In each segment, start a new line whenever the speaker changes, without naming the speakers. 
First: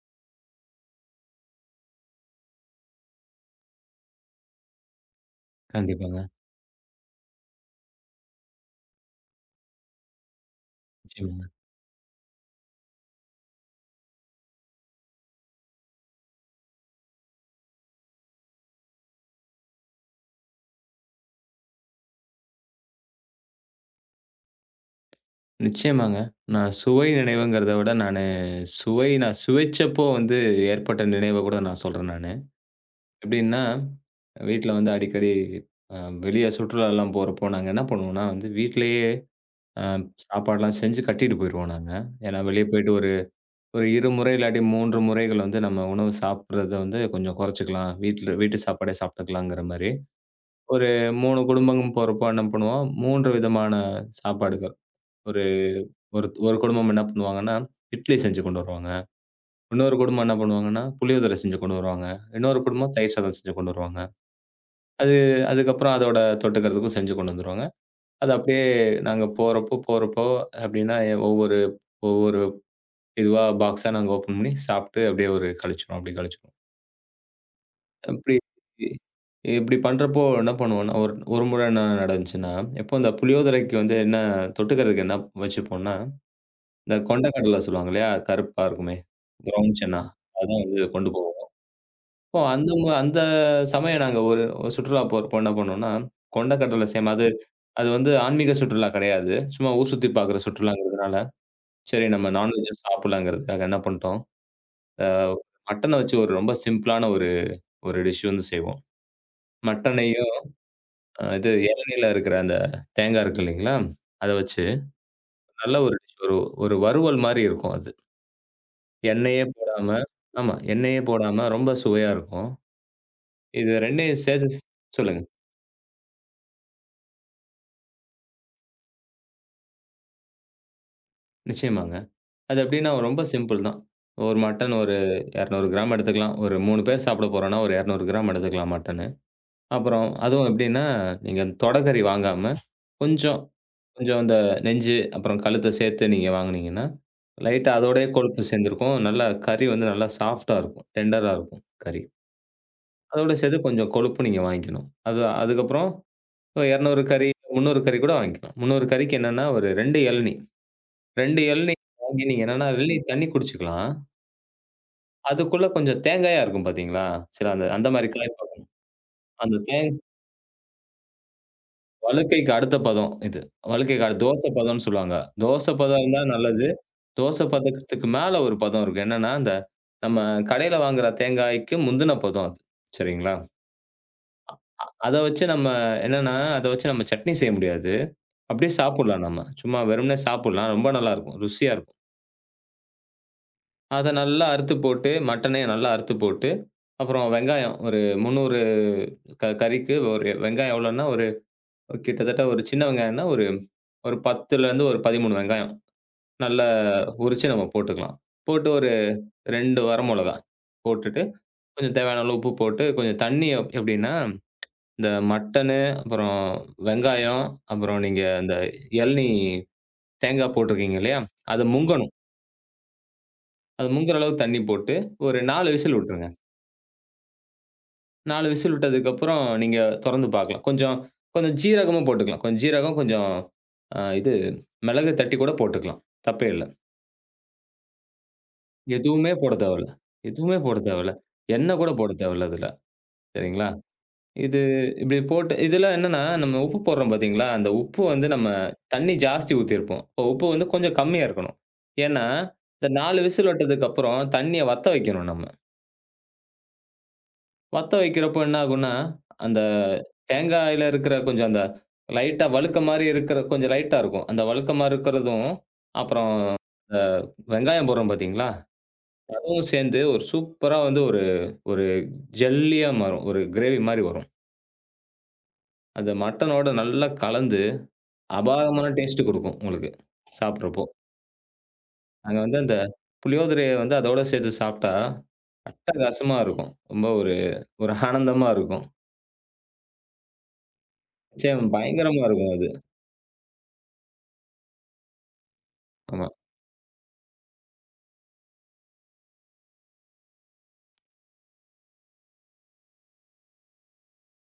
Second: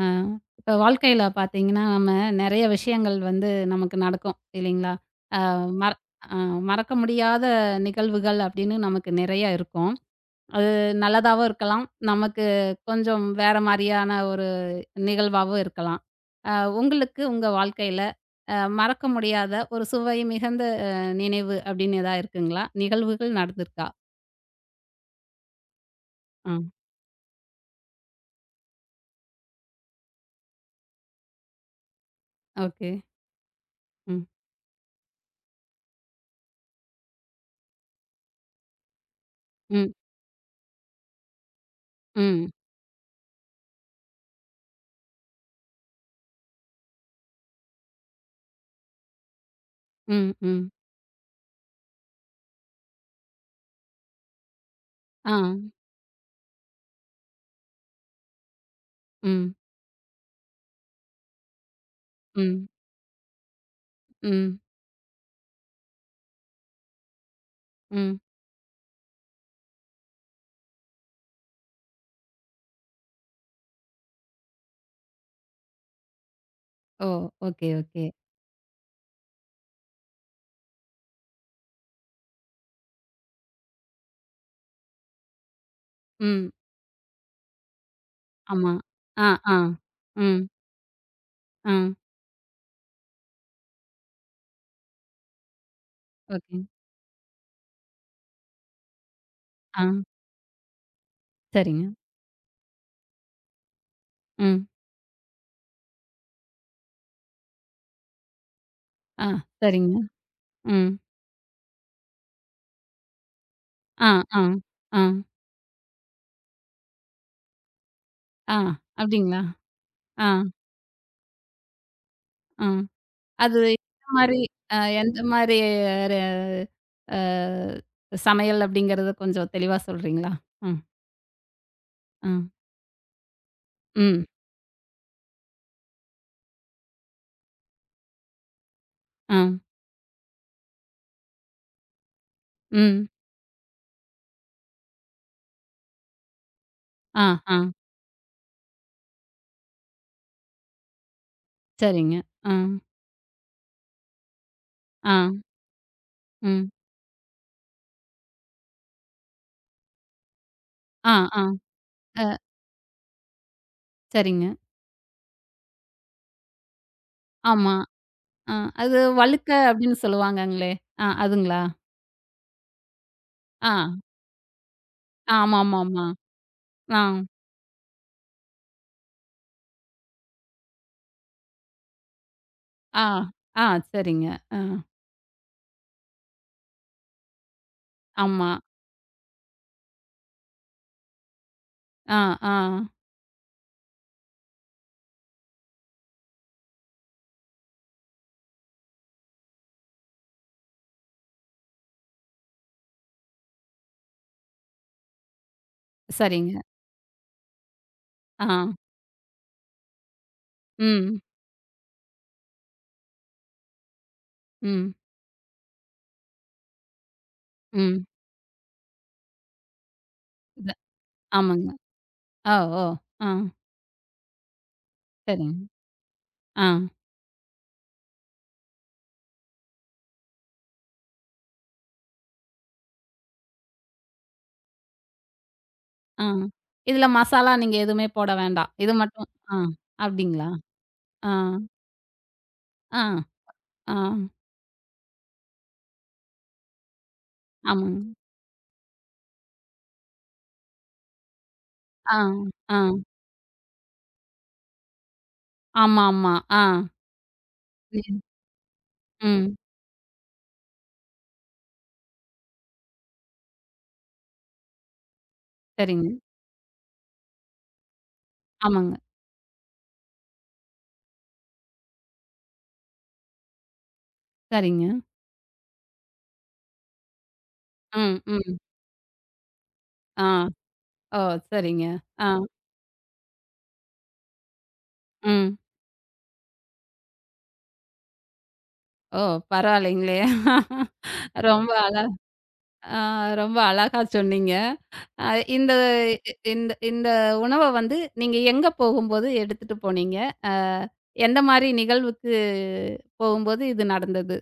ஆ. இப்ப வாழ்க்கையில பார்த்தீங்கன்னா, நம்ம நெறைய விஷயங்கள் வந்து நமக்கு நடக்கும் இல்லைங்களா? அ மற
கண்டிப்பாங்க.
அ மறக்க முடியாத நிகழ்வுகள் அப்படின்னு நமக்கு நிறைய இருக்கும். அது நல்லதாவும்
நிச்சயமாங்க.
இருக்கலாம். நமக்கு கொஞ்சம் வேற மாரியான ஒரு நிகழ்வாவும் இருக்கலாம். அ உங்களுக்கு உங்க வாழ்க்கையில மறக்க முடியாத ஒரு சுவை மிகுந்த நினைவு அப்படின்னு எதா இருக்குங்களா? நிகழ்வுகள் நடந்திருக்கா?
நிச்சயமாங்க.
ஆ.
நான் சுவை நினைவுங்கிறத விட நானு சுவை நான் சுவைச்சப்போ வந்து ஏற்பட்ட நினைவ கூட நான் சொல்றேன் நானு.
ஓகே.
எப்படின்னா,
ம்.
வீட்ல வந்து அடிக்கடி அ வெளிய சுற்றுலாலாம் போறப்போ நாங்க என்ன பண்ணுவோம்னா வந்து வீட்லயே அ
ம்.
சாப்பாடுலாம் செஞ்சு கட்டிட்டு போயிருவோம் நாங்க. ஏன்னா
ம்.
வெளிய போயிட்டு ஒரு ஒரு 2 முறை இல்லாட்டி 3 முறைகள் வந்து நம்ம உணவு சாப்பிடுறத வந்து கொஞ்சம் குறைச்சுக்கலாம். வீட்ல வீட்டு சாப்பாடே சாப்பிட்டுக்கலாங்கிற மாரி.
ம். ம்.
ஒரு 3 குடும்பம் போறப்போ என்ன பண்ணுவோம், 3 விதமான சாப்பாடுகள்.
ஆ.
ஒரு ஒரு ஒரு குடும்பம் என்ன பண்ணுவாங்கன்னா, இட்லி செஞ்சு கொண்டு வருவாங்க.
ம்.
இன்னொரு குடும்பம் என்ன பண்ணுவாங்கன்னா, புளியோதரை செஞ்சு கொண்டு வருவாங்க. இன்னொரு
ம்.
குடும்பம் தயிர் சாதம் செஞ்சு கொண்டு வருவாங்க.
ம்.
அது அதுக்கப்புறம் அதோட தொட்டுக்கிறதுக்கும் செஞ்சு கொண்டு வந்துருவாங்க.
ம்.
அது அப்படியே நாங்க போறப்போ போறப்போ அப்படின்னா, ஒவ்வொரு ஒவ்வொரு இதுவா பாக்ஸா நாங்க ஓப்பன் பண்ணி சாப்பிட்டு அப்படியே ஒரு கழிச்சுருவோம். அப்படி கழிச்சுருவோம்.
ஓ! Okay, okay.
அப்படி இப்படி பண்றப்போ என்ன பண்ணுவோம்னா, ஒரு ஒரு முறை என்ன நடந்துச்சுன்னா, எப்போ இந்த புளியோதரைக்கு வந்து என்ன தொட்டுக்கிறதுக்கு என்ன வச்சுப்போம்னா
ம்.
இந்த கொண்ட கடல சொல்லுவாங்க இல்லையா? கருப்பா
ஆமா.
இருக்குமே!
ஆ, ஆ.
ப்ரவுன் சன்னா.
ம்.
அதான் வந்து கொண்டு போவோம்.
ஆ.
அப்போ அந்த சமயம் நாங்க ஒரு ஒரு சுற்றுலா போறப்போ என்ன பண்ணோம்னா, கொண்ட
ஓகே.
கடல சேம். அது அது வந்து ஆன்மீக சுற்றுலா கிடையாது. சும்மா
ஆ.
ஊர் சுத்தி பார்க்குற சுற்றுலாங்கிறதுனால,
சரிங்க.
சரி நம்ம நான்வெஜ் சாப்பிடலாங்கிறதுக்காக என்ன பண்ணிட்டோம்,
ம்.
அ மட்டன வச்சு ஒரு ரொம்ப சிம்பிளான ஒரு ஒரு டிஷ் வந்து செய்வோம்.
ஆ. சரிங்க.
மட்டனையும்
ம்.
இது இளநீல இருக்கிற அந்த தேங்காய் இருக்கு இல்லைங்களா?
ஆ,
அத
ஆ.
வச்சு
ஆ.
நல்ல ஒரு டிஷ், ஒரு ஒரு வறுவல் மாரி இருக்கும் அது.
ஆ. அப்டிங்களா?
எண்ணெயே போடாம.
ஆ,
ஆமா, எண்ணெயே போடாம ரொம்ப சுவையா இருக்கும்.
ஆ. அது
இது
எந்த
2யும்
மாரி
சேர்த்து
எந்த
சொல்லுங்க.
மாரி ர அ சமையல் அப்டிங்கிறத கொஞ்சம் தெளிவா சொல்றீங்களா? ம்,
நிச்சயமாங்க.
ஆ.
அது எப்படின்னா ரொம்ப சிம்பிள் தான்.
ம்.
ஒரு மட்டன் 200 கிராம் எடுத்துக்கலாம். ஒரு 3 பேர் சாப்பிட போறோம்னா, ஒரு 200 கிராம் எடுத்துக்கலாம் மட்டன்னு.
ஆ.
அப்புறம் அதுவும் எப்படின்னா, நீங்க தொடைக்கறி வாங்காம,
ம்.
கொஞ்சம் கொஞ்சம் அந்த நெஞ்சு, அப்புறம் கழுத்த சேர்த்து நீங்க வாங்குனீங்கன்னா,
ஆ, ஆ.
லைட்டா அதோடயே கொழுப்பு சேர்ந்திருக்கும். நல்லா கறி வந்து நல்லா சாஃப்ட்டா இருக்கும். டெண்டரா இருக்கும் கறி.
சரிங்க. ஆ,
அதோட சேர்த்து கொஞ்சம் கொழுப்பு நீங்க வாங்கிக்கணும்.
ஆ.
அதுக்கப்புறம் ஒரு
ம்.
200 கறி, 300 கறி கூட வாங்கிக்கலாம். 300 கறிக்கு என்னன்னா, ஒரு 2 இளநீ.
ஆ,
2
ஆ.
இளநீ
அ
வாங்கி நீங்க என்னன்னா, இளநீ தண்ணி குடிச்சுக்கலாம்.
சரிங்க.
அதுக்குள்ள கொஞ்சம் தேங்காயா இருக்கும் பாத்தீங்களா? சில அந்த
ஆமா.
அந்த மாரி காய்
ஆ,
பதம்.
அது வழுக்க
அந்த தேங்
அப்படின்னு சொல்லுவாங்கங்களே! ஆ அதுங்களா?
வழுக்கைக்கு அடுத்த பதம் இது.
ஆ,
வழுக்கைக்கு தோசை பதம்ன்னு சொல்லுவாங்க. தோசை பதம்
ஆமாமாமா.
இருந்தா நல்லது.
ஆ,
தோசை பதத்துக்கு மேல ஒரு பதம் இருக்கு. என்னன்னா, அந்த நம்ம கடையில வாங்குற தேங்காய்க்கு முந்தின பதம் அது.
ஆ,
சரிங்களா?
ஆ சரிங்க. ஆ,
அத வச்சு நம்ம என்னன்னா, அத வச்சு நம்ம சட்னி செய்ய முடியாது.
ஆமா.
அப்படியே சாப்பிடலாம் நம்ம. சும்மா வெறுமனே சாப்பிடலாம். ரொம்ப நல்லாருக்கும். ருசியா இருக்கும்.
ஆ, ஆ
அத நல்லா அறுத்து போட்டு, மட்டனையும் நல்லா அறுத்து போட்டு, அப்புறம் வெங்காயம் ஒரு 300 க கறிக்கு ஒரு வெங்காயம் எவ்வளோன்னா, ஒரு கிட்டத்தட்ட ஒரு சின்ன வெங்காயம்ன்னா, ஒரு ஒரு 10லருந்து ஒரு 13 வெங்காயம்
சரிங்க.
நல்லா உரிச்சு நம்ம போட்டுக்கலாம்.
ஆ,
போட்டு ஒரு 2 வரமொளகா
ம்,
போட்டுட்டு, கொஞ்சம் தேவையான அளவு உப்பு போட்டு, கொஞ்சம் தண்ணி எப்படின்னா,
ம்,
இந்த மட்டனு, அப்புறம் வெங்காயம், அப்புறம்
ம்.
நீங்க இந்த இளநீ தேங்காய்
இது
போட்டிருக்கீங்க இல்லையா? அது
ஆமாங்க.
முங்கணும்.
ஓ! ஓ! ஆ
அது முங்குற அளவுக்கு தண்ணி போட்டு, ஒரு
சரிங்க.
4 விசில் விட்டுருங்க.
ஆ,
4 விசில் விட்டதுக்கப்புறம் நீங்க தொறந்து பார்க்கலாம். கொஞ்சம் கொஞ்சம் ஜீரகமும் போட்டுக்கலாம். கொஞ்சம் ஜீரகம், கொஞ்சம் இது மிளகு தட்டி கூட போட்டுக்கலாம்.
ஆ.
தப்பே இல்ல.
இதில மசாலா நீங்க எதுவுமே போட வேண்டாம். இது மட்டும்
எதுவுமே
ஆ
போட தேவையில்ல.
அப்படிங்களா?
எதுவுமே போட தேவையில்ல.
ஆ,
எண்ணெய் கூட போட தேவையில்ல இதுல.
ஆ,
சரிங்களா?
ஆ
இது இப்படி போட்டு இதுல என்னன்னா, நம்ம உப்பு போடுறோம் பார்த்தீங்களா? அந்த
ஆமாங்க.
உப்பு வந்து நம்ம தண்ணி ஜாஸ்தி ஊத்தியிருப்போம். அப்போ உப்பு வந்து கொஞ்சம் கம்மியா இருக்கணும்.
ஆ,
ஏன்னா,
ஆ
இந்த 4 விசில் விட்டதுக்கப்புறம் தண்ணிய வத்த வைக்கணும் நம்ம.
ஆமாமா. ஆ.
வத்த
ம்,
வைக்கிறப்போ என்ன ஆகும்னா,
ம்.
அந்த தேங்காயில இருக்கிற கொஞ்சம் அந்த லைட்டா வழுக்க மாரி இருக்கிற கொஞ்சம் லைட்டா இருக்கும். அந்த வழுக்க மாரி இருக்கிறதும்,
சரிங்க.
அப்புறம் இந்த வெங்காயம் போடுறோம் பார்த்தீங்களா?
ஆமாங்க.
அதுவும் சேர்ந்து ஒரு சூப்பரா வந்து ஒரு ஒரு ஜெல்லியா மாறும். ஒரு கிரேவி மாரி வரும்.
சரிங்க.
அந்த மட்டனோட நல்லா கலந்து
ம், ம்.
அபாரமான டேஸ்ட் குடுக்கும் உங்களுக்கு,
ஆ.
சாப்பிடுறப்போ.
ஓ! சரிங்க. ஆ,
நாங்க வந்து அந்த புளியோதரைய வந்து அதோட சேர்த்து சாப்பிட்டா
ம்.
அட்டகாசமா இருக்கும். ரொம்ப ஒரு ஒரு ஆனந்தமா இருக்கும்.
ஓ! பரவாயில்லைங்களே!
நிச்சயம்
ரொம்ப அழ
பயங்கரமா இருக்கும் அது.
ஆ. ரொம்ப அழகா சொன்னீங்க. அ இந்த
ஆமா.
இந்த இந்த உணவ வந்து நீங்க எங்க போகும்போது எடுத்துட்டு போனீங்க? அ எந்த மாரி நிகழ்வுக்கு போகும்போது இது நடந்தது?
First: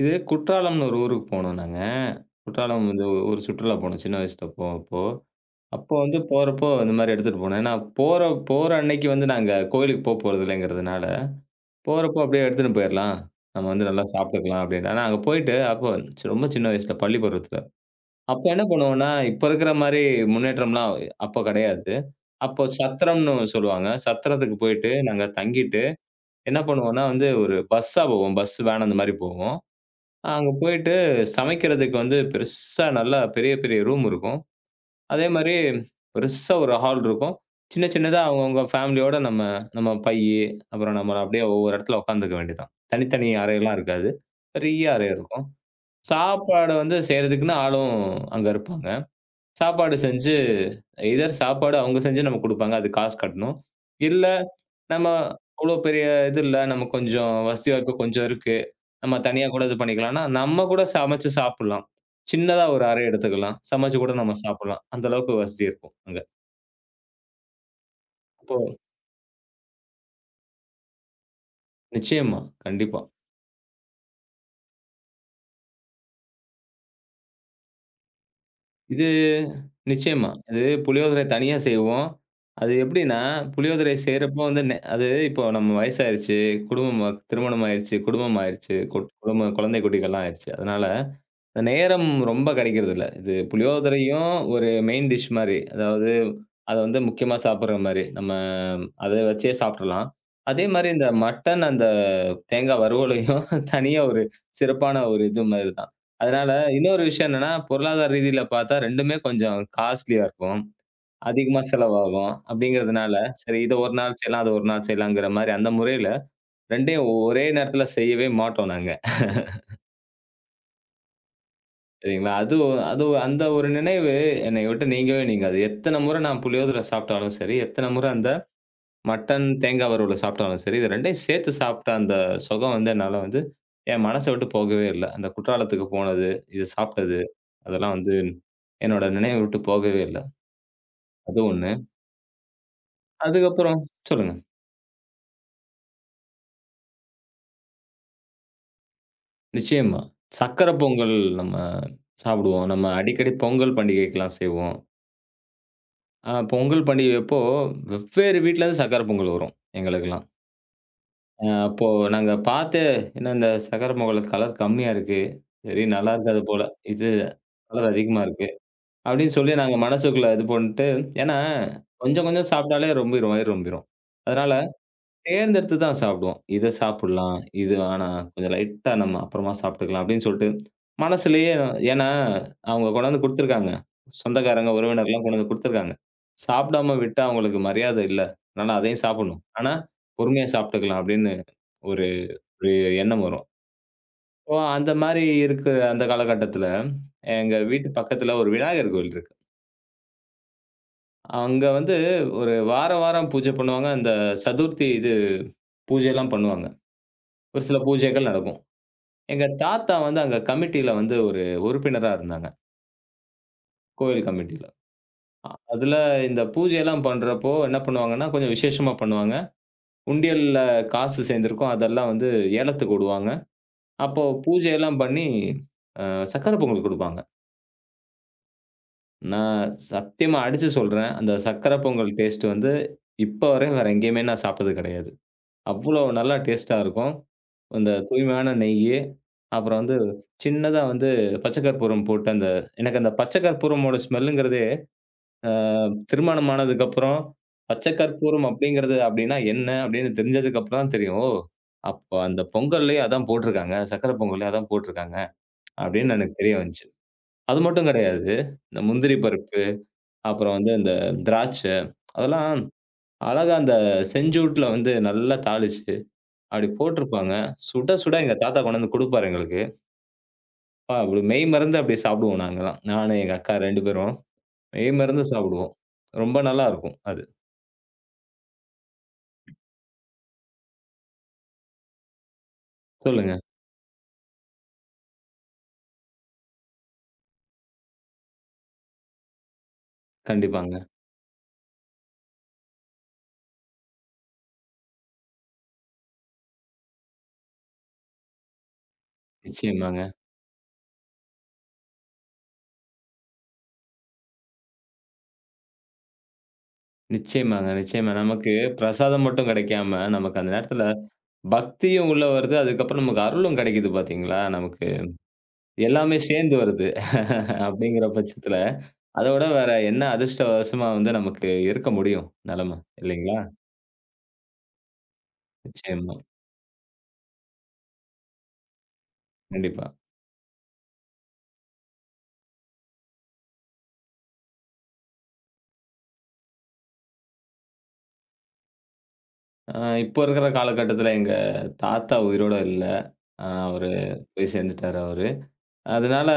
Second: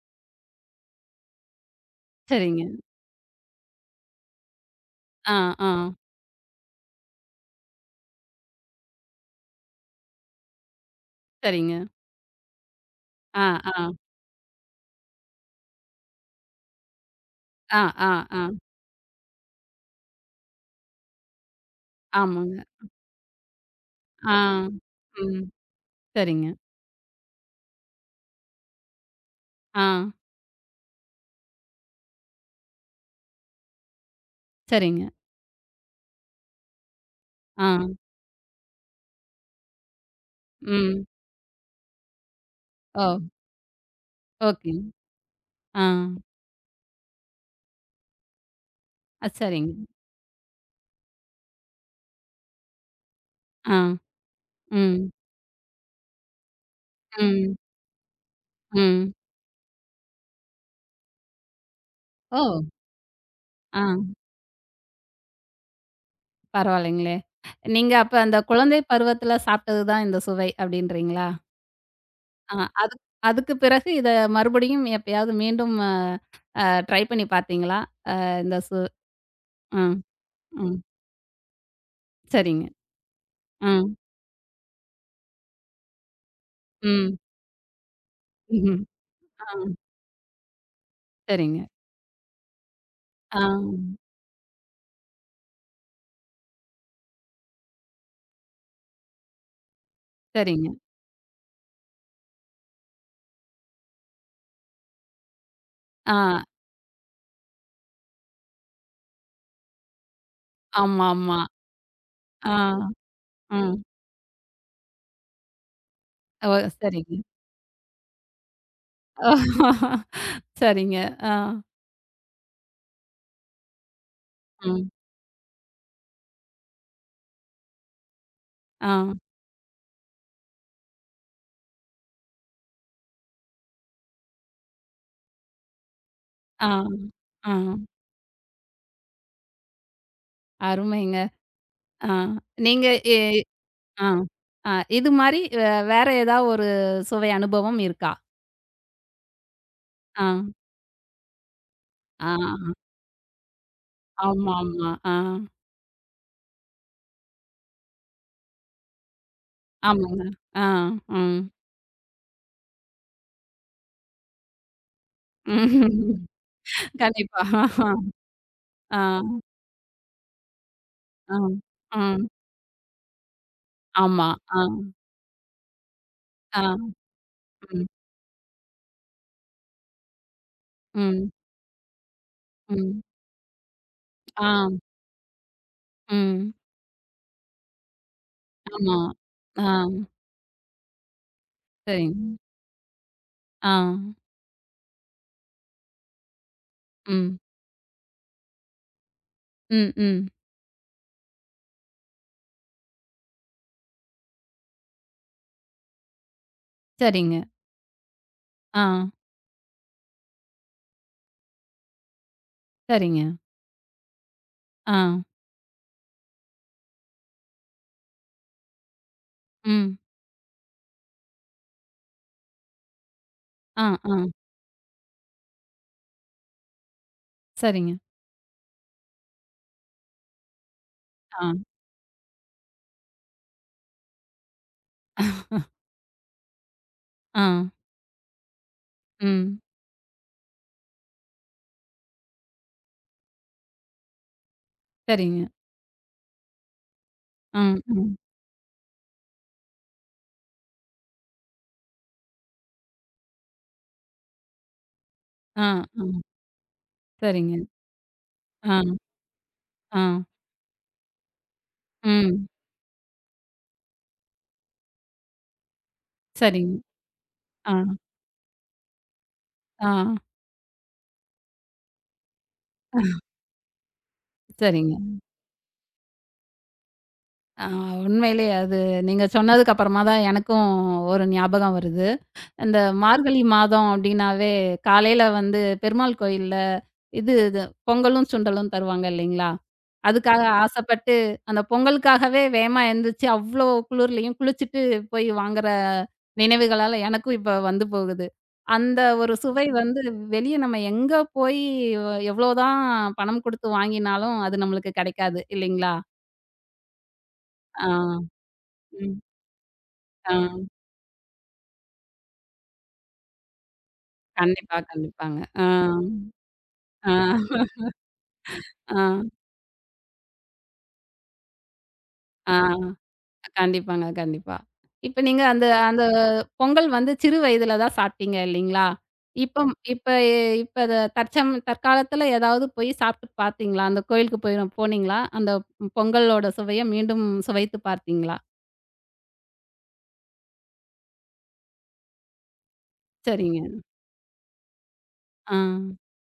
இது குற்றாலம்ன்னு ஒரு ஊருக்கு போனோம் நாங்க.
சரிங்க.
குற்றாலம் வந்து ஒரு சுற்றுலா போனோம். சின்ன வயசுல போ அப்போ.
ஆ, ஆ.
அப்போ வந்து போறப்போ இந்த மாரி எடுத்துட்டு போனேன். ஏன்னா போற போற அன்னைக்கு வந்து நாங்க கோயிலுக்கு போறதில்லைங்கிறதுனால,
சரிங்க.
போறப்போ அப்படியே எடுத்துன்னு போயிரலாம்.
ஆ,
நம்ம வந்து
ஆ.
நல்லா சாப்பிட்டுக்கலாம் அப்படின்னு. ஆனா அங்க போயிட்டு அப்போ ரொம்ப சின்ன வயசுல பள்ளி பருவத்துல.
ஆ, ஆ, ஆ.
அப்ப என்ன பண்ணுவோம்னா, இப்ப இருக்கிற மாரி முன்னேற்றம்லாம் அப்ப கெடையாது.
ஆமாங்க.
அப்போ சத்திரம்ன்னு சொல்லுவாங்க.
ஆ.
சத்திரத்துக்கு போயிட்டு நாங்க
ம்.
தங்கிட்டு
சரிங்க.
என்ன பண்ணுவோம்னா வந்து ஒரு பஸ்ஸா போவோம். பஸ் வேன் அந்த மாரி போவோம்.
ஆ.
அங்க போயிட்டு சமைக்கிறதுக்கு வந்து பெருசா நல்லா பெரிய பெரிய ரூம் இருக்கும்.
சரிங்க.
அதே மாரி பெருசா ஒரு ஹால் இருக்கும்.
ஆ.
சின்ன சின்னதா அவங்கவங்க ஃபேமிலியோட நம்ம நம்ம பையி, அப்புறம்
ம்.
நம்ம அப்படியே ஒவ்வொரு இடத்துல உட்காந்துக்க வேண்டியதுதான். தனித்தனி
ஓ!
அறையெல்லாம் இருக்காது.
ஓகே.
பெரிய அறை இருக்கும்.
ஆ.
சாப்பாடு வந்து செய்றதுக்குன்னு ஆளும் அங்க இருப்பாங்க.
சரிங்க.
சாப்பாடு செஞ்சு எய்தர் சாப்பாடு அவங்க செஞ்சு நமக்கு குடுப்பாங்க. அது காசு கட்டணும்.
ஆ.
இல்ல
ம்.
நம்ம அவ்ளோ பெரிய இது இல்ல. நம்ம கொஞ்சம்
ம்.
வசதி வாய்ப்பு கொஞ்சம் இருக்கு.
ம்.
நம்ம தனியா கூட இது பண்ணிக்கலாம்னா, நம்ம கூட சமைச்சு சாப்பிடலாம்.
ஓ!
சின்னதா ஒரு அறை எடுத்துக்கலாம்.
ஆ
சமைச்சு கூட நம்ம சாப்பிடலாம். அந்த அளவுக்கு வசதி இருக்கும் அங்க.
பரவாயில்லைங்களே. நீங்க அப்ப அந்த
அப்போ
குழந்தை பருவத்தில சாப்பிட்டது தான் இந்த சுவை அப்டின்றீங்களா?
நிச்சயமா,
ஆ. அது
கண்டிப்பா.
அதுக்கு பிறகு இத மறுபடியும் எப்பயாவது மீண்டும் அ அ ட்ரை பண்ணி பார்த்தீங்களா? அ இந்த சு
இது
ம்,
நிச்சயமா.
ம்.
புளியோதரை தனியா செய்வோம்.
சரிங்க.
அது எப்படின்னா,
ம்,
புளியோதரை செய்றப்போ வந்து அது இப்போ நம்ம வயசாயிருச்சு.
ம்.
குடும்பம் திருமணம் ஆயிருச்சு. குடும்பம் ஆயிருச்சு.
ம்ஹ்ம்.
குடும்ப
ஆ
குழந்தை குட்டிகள்லாம் ஆயிருச்சு. அதனால
சரிங்க.
நேரம் ரொம்ப கிடைக்கிறதில்ல. இது
ஆ
புளியோதரையும் ஒரு மெயின் டிஷ் மாரி. அதாவது அத வந்து முக்கியமா சாப்பிடுற மாரி. நம்ம அத வச்சே சாப்பிட்றலாம். அதே
சரிங்க.
மாரி இந்த மட்டன் அந்த தேங்கா வறுவலையும் தனியா ஒரு சிறப்பான ஒரு இது மாரி தான்.
ஆ
அதனால இன்னொரு விஷயம் என்னன்னா, பொருளாதார ரீதியில பார்த்தா 2மே கொஞ்சம் காஸ்ட்லியா இருக்கும்.
ஆமாமா.
அதிகமா செலவாகும்.
ஆ
அப்படிங்கிறதுனால, சரி இத
ம்.
ஒரு நாள் செய்யலாம், அத ஒரு நாள் செய்யலாங்கிற மாரி அந்த முறையில
ஓ
2யும்
சரிங்க.
ஒரே நேரத்தில செய்யவே மாட்டோம் நாங்க.
சரிங்க. ஆ
சரிங்களா? அதுவும் அதுவும் அந்த ஒரு நினைவு என்னைய விட்டு
ம்.
நீங்கவே நீங்காது. எத்தன முறை நான் புளியோதரை சாப்பிட்டாலும் சரி, எத்தன முறை அந்த
ஆ
மட்டன் தேங்காய் வறுவல சாப்பிட்டாலும் சரி, இது 2யும் சேர்த்து சாப்பிட்ட அந்த சுகம் வந்து என்னால வந்து என் மனச விட்டு போகவே இல்ல. அந்த குற்றாலத்துக்கு போனது, இது
ஆ
சாப்பிட்டது,
ஆ
அதெல்லாம் வந்து என்னோட நினைவ விட்டு போகவே இல்ல.
அருமைங்க.
அது 1.
ஆ. நீங்க எ
அதுக்கப்புறம்
ஆ.
சொல்லுங்க.
ஆ. இது மாரி வேற ஏதா ஒரு சுவை அனுபவம் இருக்கா?
நிச்சயமா.
ஆ.
சக்கரை பொங்கல் நம்ம
ஆ.
சாப்பிடுவோம். நம்ம அடிக்கடி பொங்கல் பண்டிகைக்கெல்லாம் செய்வோம்.
ஆமாமா. ஆ.
பொங்கல் பண்டிகையப்போ வெவ்வேறு வீட்லருந்து சக்கரை பொங்கல் வரும்
ஆமாங்க.
எங்களுக்கெல்லாம்.
ஆ. ம்.
அப்போ நாங்க பாத்து, என்ன இந்த சக்கர பொங்கல் கலர் கம்மியா இருக்கு. சரி நல்லா இருக்காது போல. இது
கண்டிப்பா.
கலர் அதிகமா இருக்கு. அப்டின்னு
ஆ.
சொல்லி நாங்க மனசுக்குள்ள இது பண்ணிட்டு
ஆ.
ஏன்னா
ம்.
கொஞ்சம் கொஞ்சம் சாப்ட்டாலே ரொம்பிரும், வயிறு ரொம்பிரும்.
ஆமா.
அதனால
ஆ.
தேர்ந்தெடுத்து தான் சாப்பிடுவோம். இத
ஆ.
சாப்பிடலாம். இது
ம்.
வேணாம். கொஞ்சம் லைட்டா நம்ம அப்புறமா சாப்பிட்டுக்கலாம் அப்டின்னு சொல்லிட்டு
ம்.
மனசுலயே ஏன்னா அவங்க
ம்.
கொண்டாந்து குடுத்துருக்காங்க.
ஆ.
சொந்தக்காரங்க, உறவினர்லாம் கொண்டாந்து குடுத்துருக்காங்க.
ம்.
சாப்பிடாம விட்டா அவங்களுக்கு மரியாதை இல்ல. அதனால
ஆமா.
அதையும் சாப்பிடணும்.
ஆ.
ஆனா பொறுமையா சாப்பிட்டுக்கலாம் அப்டின்னு ஒரு
சரிங்க.
ஒரு எண்ணம் வரும்.
ஆ.
ஓ! அந்த மாரி இருக்கிற அந்த காலகட்டத்தில,
ம்.
எங்க வீட்டு பக்கத்தில ஒரு விநாயகர் கோயில் இருக்கு.
ம். ம்.
அங்க வந்து ஒரு வாரம், வாரம் பூஜை பண்ணுவாங்க. அந்த சதுர்த்தி இது பூஜைலாம் பண்ணுவாங்க.
சரிங்க.
ஒரு சில பூஜைகள் நடக்கும்.
ஆ.
எங்க தாத்தா வந்து அங்க கமிட்டியில வந்து ஒரு உறுப்பினரா இருந்தாங்க.
சரிங்க.
கோயில் கமிட்டியில.
ஆ.
அதுல இந்த பூஜைலாம் பண்றப்போ என்ன பண்ணுவாங்கன்னா, கொஞ்சம் விசேஷமா பண்ணுவாங்க.
ம்.
உண்டியல்ல காசு சேர்ந்திருக்கும். அதெல்லாம் வந்து ஏலத்துக்கு விடுவாங்க.
ஆ. ஆ.
அப்போ பூஜையெல்லாம் பண்ணி, சக்கர பொங்கல் குடுப்பாங்க.
சரிங்க.
நான் சத்தியமா அடிச்சு சொல்றேன். அந்த
ஆ.
சர்க்கரை பொங்கல் டேஸ்ட் வந்து, இப்ப வரையும் வேற எங்கேயுமே நான் சாப்பிட்டது கிடையாது. அவ்ளோ நல்லா டேஸ்ட்டா இருக்கும்.
ஆ.
அந்த தூய்மையான நெய்யி,
ம்.
அப்புறம் வந்து சின்னதா வந்து பச்சை கற்பூரம் போட்டு அந்த எனக்கு அந்த பச்சை கற்பூரமோட ஸ்மெல்லுங்கிறதே,
சரிங்க.
அ திருமணம் ஆனதுக்கப்புறம்
ம்.
பச்சை
ம்.
கற்பூரம் அப்படிங்கிறது அப்படின்னா என்ன? அப்படின்னு தெரிஞ்சதுக்கப்புறம் தான் தெரியும். ஓ! அப்ப அந்த பொங்கல்லயே அதான் போட்டிருக்காங்க. சர்க்கரை பொங்கல்லயே அதான் போட்டிருக்காங்க.
ஆ, ஆ.
அப்படின்னு எனக்கு தெரிய வந்துச்சு.
சரிங்க.
அது மட்டும் கிடையாது.
ஆ,
இந்த முந்திரி பருப்பு
ஆ.
அப்புறம் வந்து அந்த திராட்சை,
ம்.
அதெல்லாம் அழகா அந்த செஞ்சூட்ல வந்து நல்லா தாளிச்சு, அப்படி
சரிங்க.
போட்டிருப்பாங்க.
ஆ,
சுட சுட எங்க தாத்தா கொண்டாந்து குடுப்பாரு எங்களுக்கு.
ஆ.
அப்பா அப்படி மெய்மறந்து அப்படியே சாப்பிடுவோம் நாங்கலாம். நானு, எங்க அக்கா 2 பேரும்
சரிங்க.
மெய்மறந்து சாப்பிடுவோம். ரொம்ப நல்லா இருக்கும் அது.
ஆ உண்மையிலே அது நீங்க சொன்னதுக்கு அப்புறமா தான் எனக்கும் ஒரு ஞாபகம் வருது. இந்த
சொல்லுங்க.
மார்கழி மாதம் அப்டின்னாவே காலையில வந்து பெருமாள் கோயில்ல இது இது பொங்கலும், சுண்டலும் தருவாங்க இல்லைங்களா? அதுக்காக
கண்டிப்பாங்க.
ஆசைப்பட்டு அந்த பொங்கலுக்காகவே வேகமா எந்திரிச்சு அவ்ளோ குளிர்லயும் குளிச்சுட்டு போய் வாங்குற நினைவுகளால எனக்கும் இப்ப வந்து போகுது. அந்த ஒரு சுவை
நிச்சயமாங்க,
வந்து வெளிய நம்ம எங்க போய் எவ்ளோதான் பணம் குடுத்து வாங்கினாலும் அது நம்மளுக்கு கெடைக்காது இல்லைங்களா?
நிச்சயமாங்க,
ஆ.
நிச்சயமா. நமக்கு
ம்.
பிரசாதம் மட்டும் கிடைக்காம,
ஆ.
நமக்கு அந்த நேரத்துல பக்தியும் உள்ள வருது. அதுக்கப்புறம் நமக்கு அருளும் கிடைக்குது பார்த்தீங்களா?
கண்டிப்பா,
நமக்கு
கண்டிப்பாங்க. ஆ,
எல்லாமே சேர்ந்து வருது.
ஆ,
அப்படிங்கிற பட்சத்துல
ஆ,
அத விட வேற என்ன அதிர்ஷ்டவசமா வந்து நமக்கு இருக்க முடியும்
ஆ.
நெலைம இல்லைங்களா?
கண்டிப்பாங்க, கண்டிப்பா. இப்ப நீங்க அந்த அந்த
நிச்சயமா.
பொங்கல் வந்து சிறு வயதுல தான் சாப்பிட்டீங்க இல்லீங்களா? இப்பம்
கண்டிப்பா.
இப்ப இப்ப அத தற்காலத்துல ஏதாவது போய் சாப்பிட்டு பார்த்தீங்களா? அந்த கோயிலுக்கு போய் போனீங்களா? அந்த பொங்கலோட சுவைய மீண்டும் சுவைத்து பார்த்தீங்களா?
அ இப்போ இருக்கிற காலகட்டத்தில எங்க தாத்தா உயிரோட இல்ல.
சரிங்க.
அவரு போய் சேர்ந்துட்டாரு அவரு.
ஆ.
அதனால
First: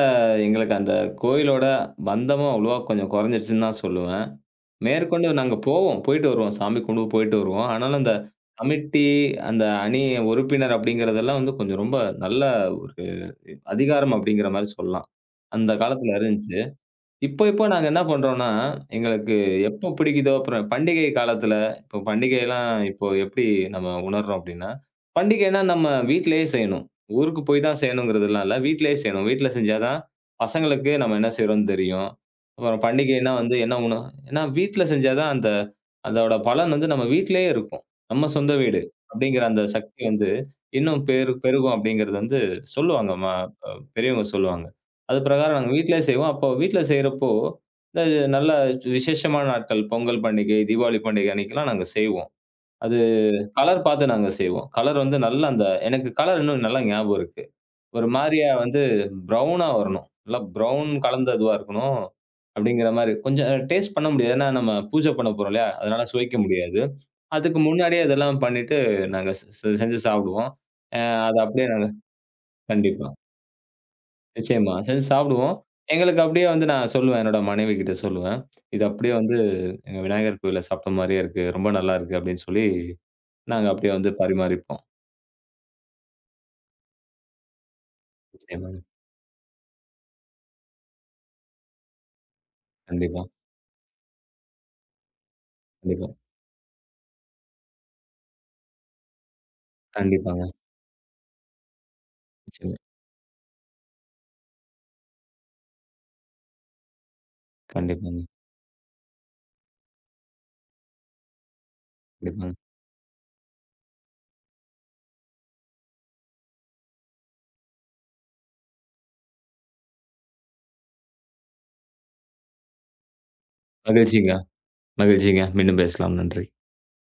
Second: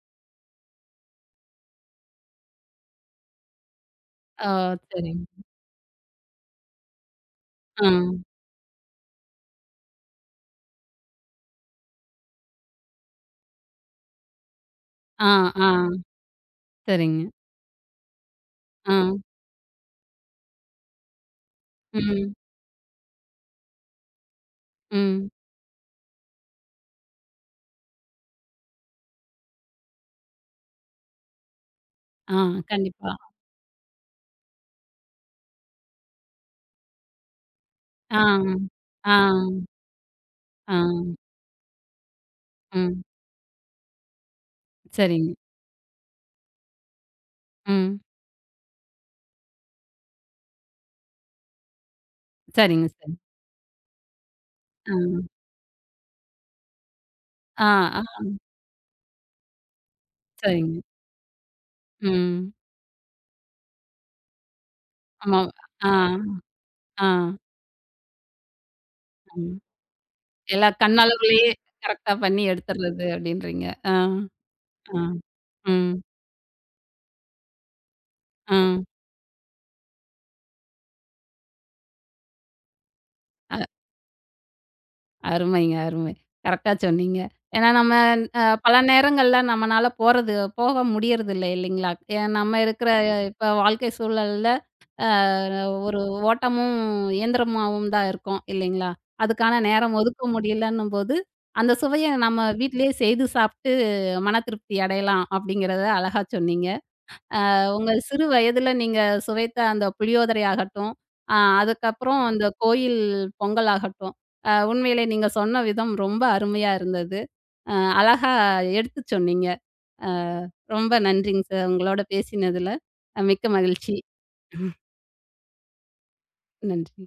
எங்களுக்கு அந்த கோயிலோட பந்தமும் அவ்வளவா கொஞ்சம் குறைஞ்சிடுச்சுன்னு தான் சொல்லுவேன்.
ஓ!
மேற்கொண்டு
சரிங்க.
நாங்க போவோம். போயிட்டு வருவோம். சாமி கும்பிட்டு போயிட்டு வருவோம்.
ஆ,
ஆனாலும் அந்த கமிட்டி, அந்த அணி உறுப்பினர் அப்படிங்கிறதெல்லாம் வந்து கொஞ்சம் ரொம்ப நல்ல ஒரு அதிகாரம் அப்படிங்கிற மாரி சொல்லலாம்.
ஆ, ஆ.
அந்த காலத்தில இருந்துச்சு.
சரிங்க.
இப்போ நாங்க என்ன பண்றோம்ன்னா,
ஆ.
எங்களுக்கு ம். எப்போ பிடிக்குதோ, அப்புறம் பண்டிகை காலத்துல இப்போ
ம்,
பண்டிகைலாம் இப்போ எப்படி நம்ம உணர்றோம் அப்படின்னா,
ம்.
பண்டிகைன்னா நம்ம வீட்லயே செய்யணும். ஊருக்கு போய் தான் செய்யணுங்கிறதுலாம் இல்ல. வீட்லயே செய்யணும். வீட்ல செஞ்சா தான் பசங்களுக்கு நம்ம என்ன செய்றோம்ன்னு தெரியும்.
ஆ.
அப்புறம்
கண்டிப்பா.
பண்டிகைன்னா வந்து என்ன உண ஏன்னா வீட்ல செஞ்சா தான் அந்த அதோட பலன் வந்து நம்ம வீட்லயே இருக்கும்.
ஆ,
நம்ம சொந்த வீடு
ஆ,
அப்படிங்கிற அந்த சக்தி வந்து
ஆ.
இன்னும் பெருகும் அப்படிங்கிறது வந்து
ம்.
சொல்லுவாங்க. ம அ பெரியவங்க சொல்லுவாங்க. அது
சரிங்க.
பிரகாரம் நாங்க வீட்லயே செய்வோம். அப்போ வீட்ல செய்றப்போ,
ம்.
இந்த நல்ல விசேஷமான நாட்கள், பொங்கல் பண்டிகை, தீபாவளி பண்டிகை அன்னைக்கெல்லாம் நாங்க செய்வோம்.
சரிங்க,
அது
சரி.
கலர் பார்த்து நாங்க செய்வோம்.
ஆ.
கலர் வந்து நல்லா அந்த எனக்கு கலர் இன்னும் நல்லா ஞாபகம் இருக்கு.
ஆ, ஆ.
ஒரு மாரியா வந்து ப்ரௌனா வரணும். நல்லா
சரிங்க.
ப்ரௌன் கலந்த இதுவா இருக்கணும்.
ம்.
அப்படிங்கிற மாரி. கொஞ்சம் டேஸ்ட் பண்ண முடியாது. ஏன்னா நம்ம பூஜை பண்ண
ஆமா.
போறோம் இல்லையா?
ஆ,
அதனால சுவைக்க முடியாது.
ஆ,
அதுக்கு முன்னாடியே இதெல்லாம் பண்ணிட்டு நாங்க
ம்.
செஞ்சு சாப்பிடுவோம்.
எல்லா
அ அது
கண்ணளவுலயே
அப்படியே நாங்க
கரெக்ட்டா பண்ணி எடுத்துர்றது
கண்டிப்பா.
அப்டின்றீங்க. ஆ,
நிச்சயமா.
ஆ,
செஞ்சு சாப்பிடுவோம்.
ம்,
எங்களுக்கு அப்படியே வந்து நான் சொல்லுவேன். என்னோட மனைவி கிட்ட சொல்லுவேன். இது
ம்.
அப்படியே வந்து எங்க விநாயகர் கோவில்ல சாப்பிட்ட மாரியே இருக்கு. ரொம்ப நல்லா இருக்கு அப்படின்னு சொல்லி,
அ
நாங்க அப்படியே வந்து பரிமாறிப்போம்.
அருமைங்க, அருமை. கரெக்ட்டா சொன்னீங்க. ஏன்னா நம்ம பல
நிச்சயமாங்க.
நேரங்கள்ல நம்மனால போறது போக முடியறதில்ல இல்லைங்களா? ஏ நம்ம இருக்கிற
கண்டிப்பா,
இப்ப வாழ்க்கை சூழல்ல அ ஒரு
கண்டிப்பா.
ஓட்டமும், இயந்திரமாவும் தான் இருக்கும் இல்லைங்களா? அதுக்கான நேரம் ஒதுக்க
கண்டிப்பாங்க.
முடியலன்னும்போது, அந்த சுவைய நம்ம
நிச்சயமா.
வீட்டிலேயே செய்து சாப்பிட்டு மன திருப்தி அடையலாம் அப்படிங்கிறத அழகா சொன்னீங்க. உங்க
கண்டிப்பாங்க,
சிறு வயதில நீங்க சுவைத்த அந்த புளியோதரை ஆகட்டும், அ அதுக்கப்புறம் அந்த
கண்டிப்பாங்க.
கோயில் பொங்கல் ஆகட்டும், உண்மையிலே நீங்க சொன்ன விதம் ரொம்ப அருமையா இருந்தது. அ அழகா எடுத்துச் சொன்னீங்க. அ ரொம்ப நன்றிங்க சார். உங்களோட பேசினதுல மிக்க மகிழ்ச்சி.
மகிழ்ச்சிங்க, மகிழ்ச்சிங்க. மீண்டும் பேசலாம். நன்றி.
நன்றி.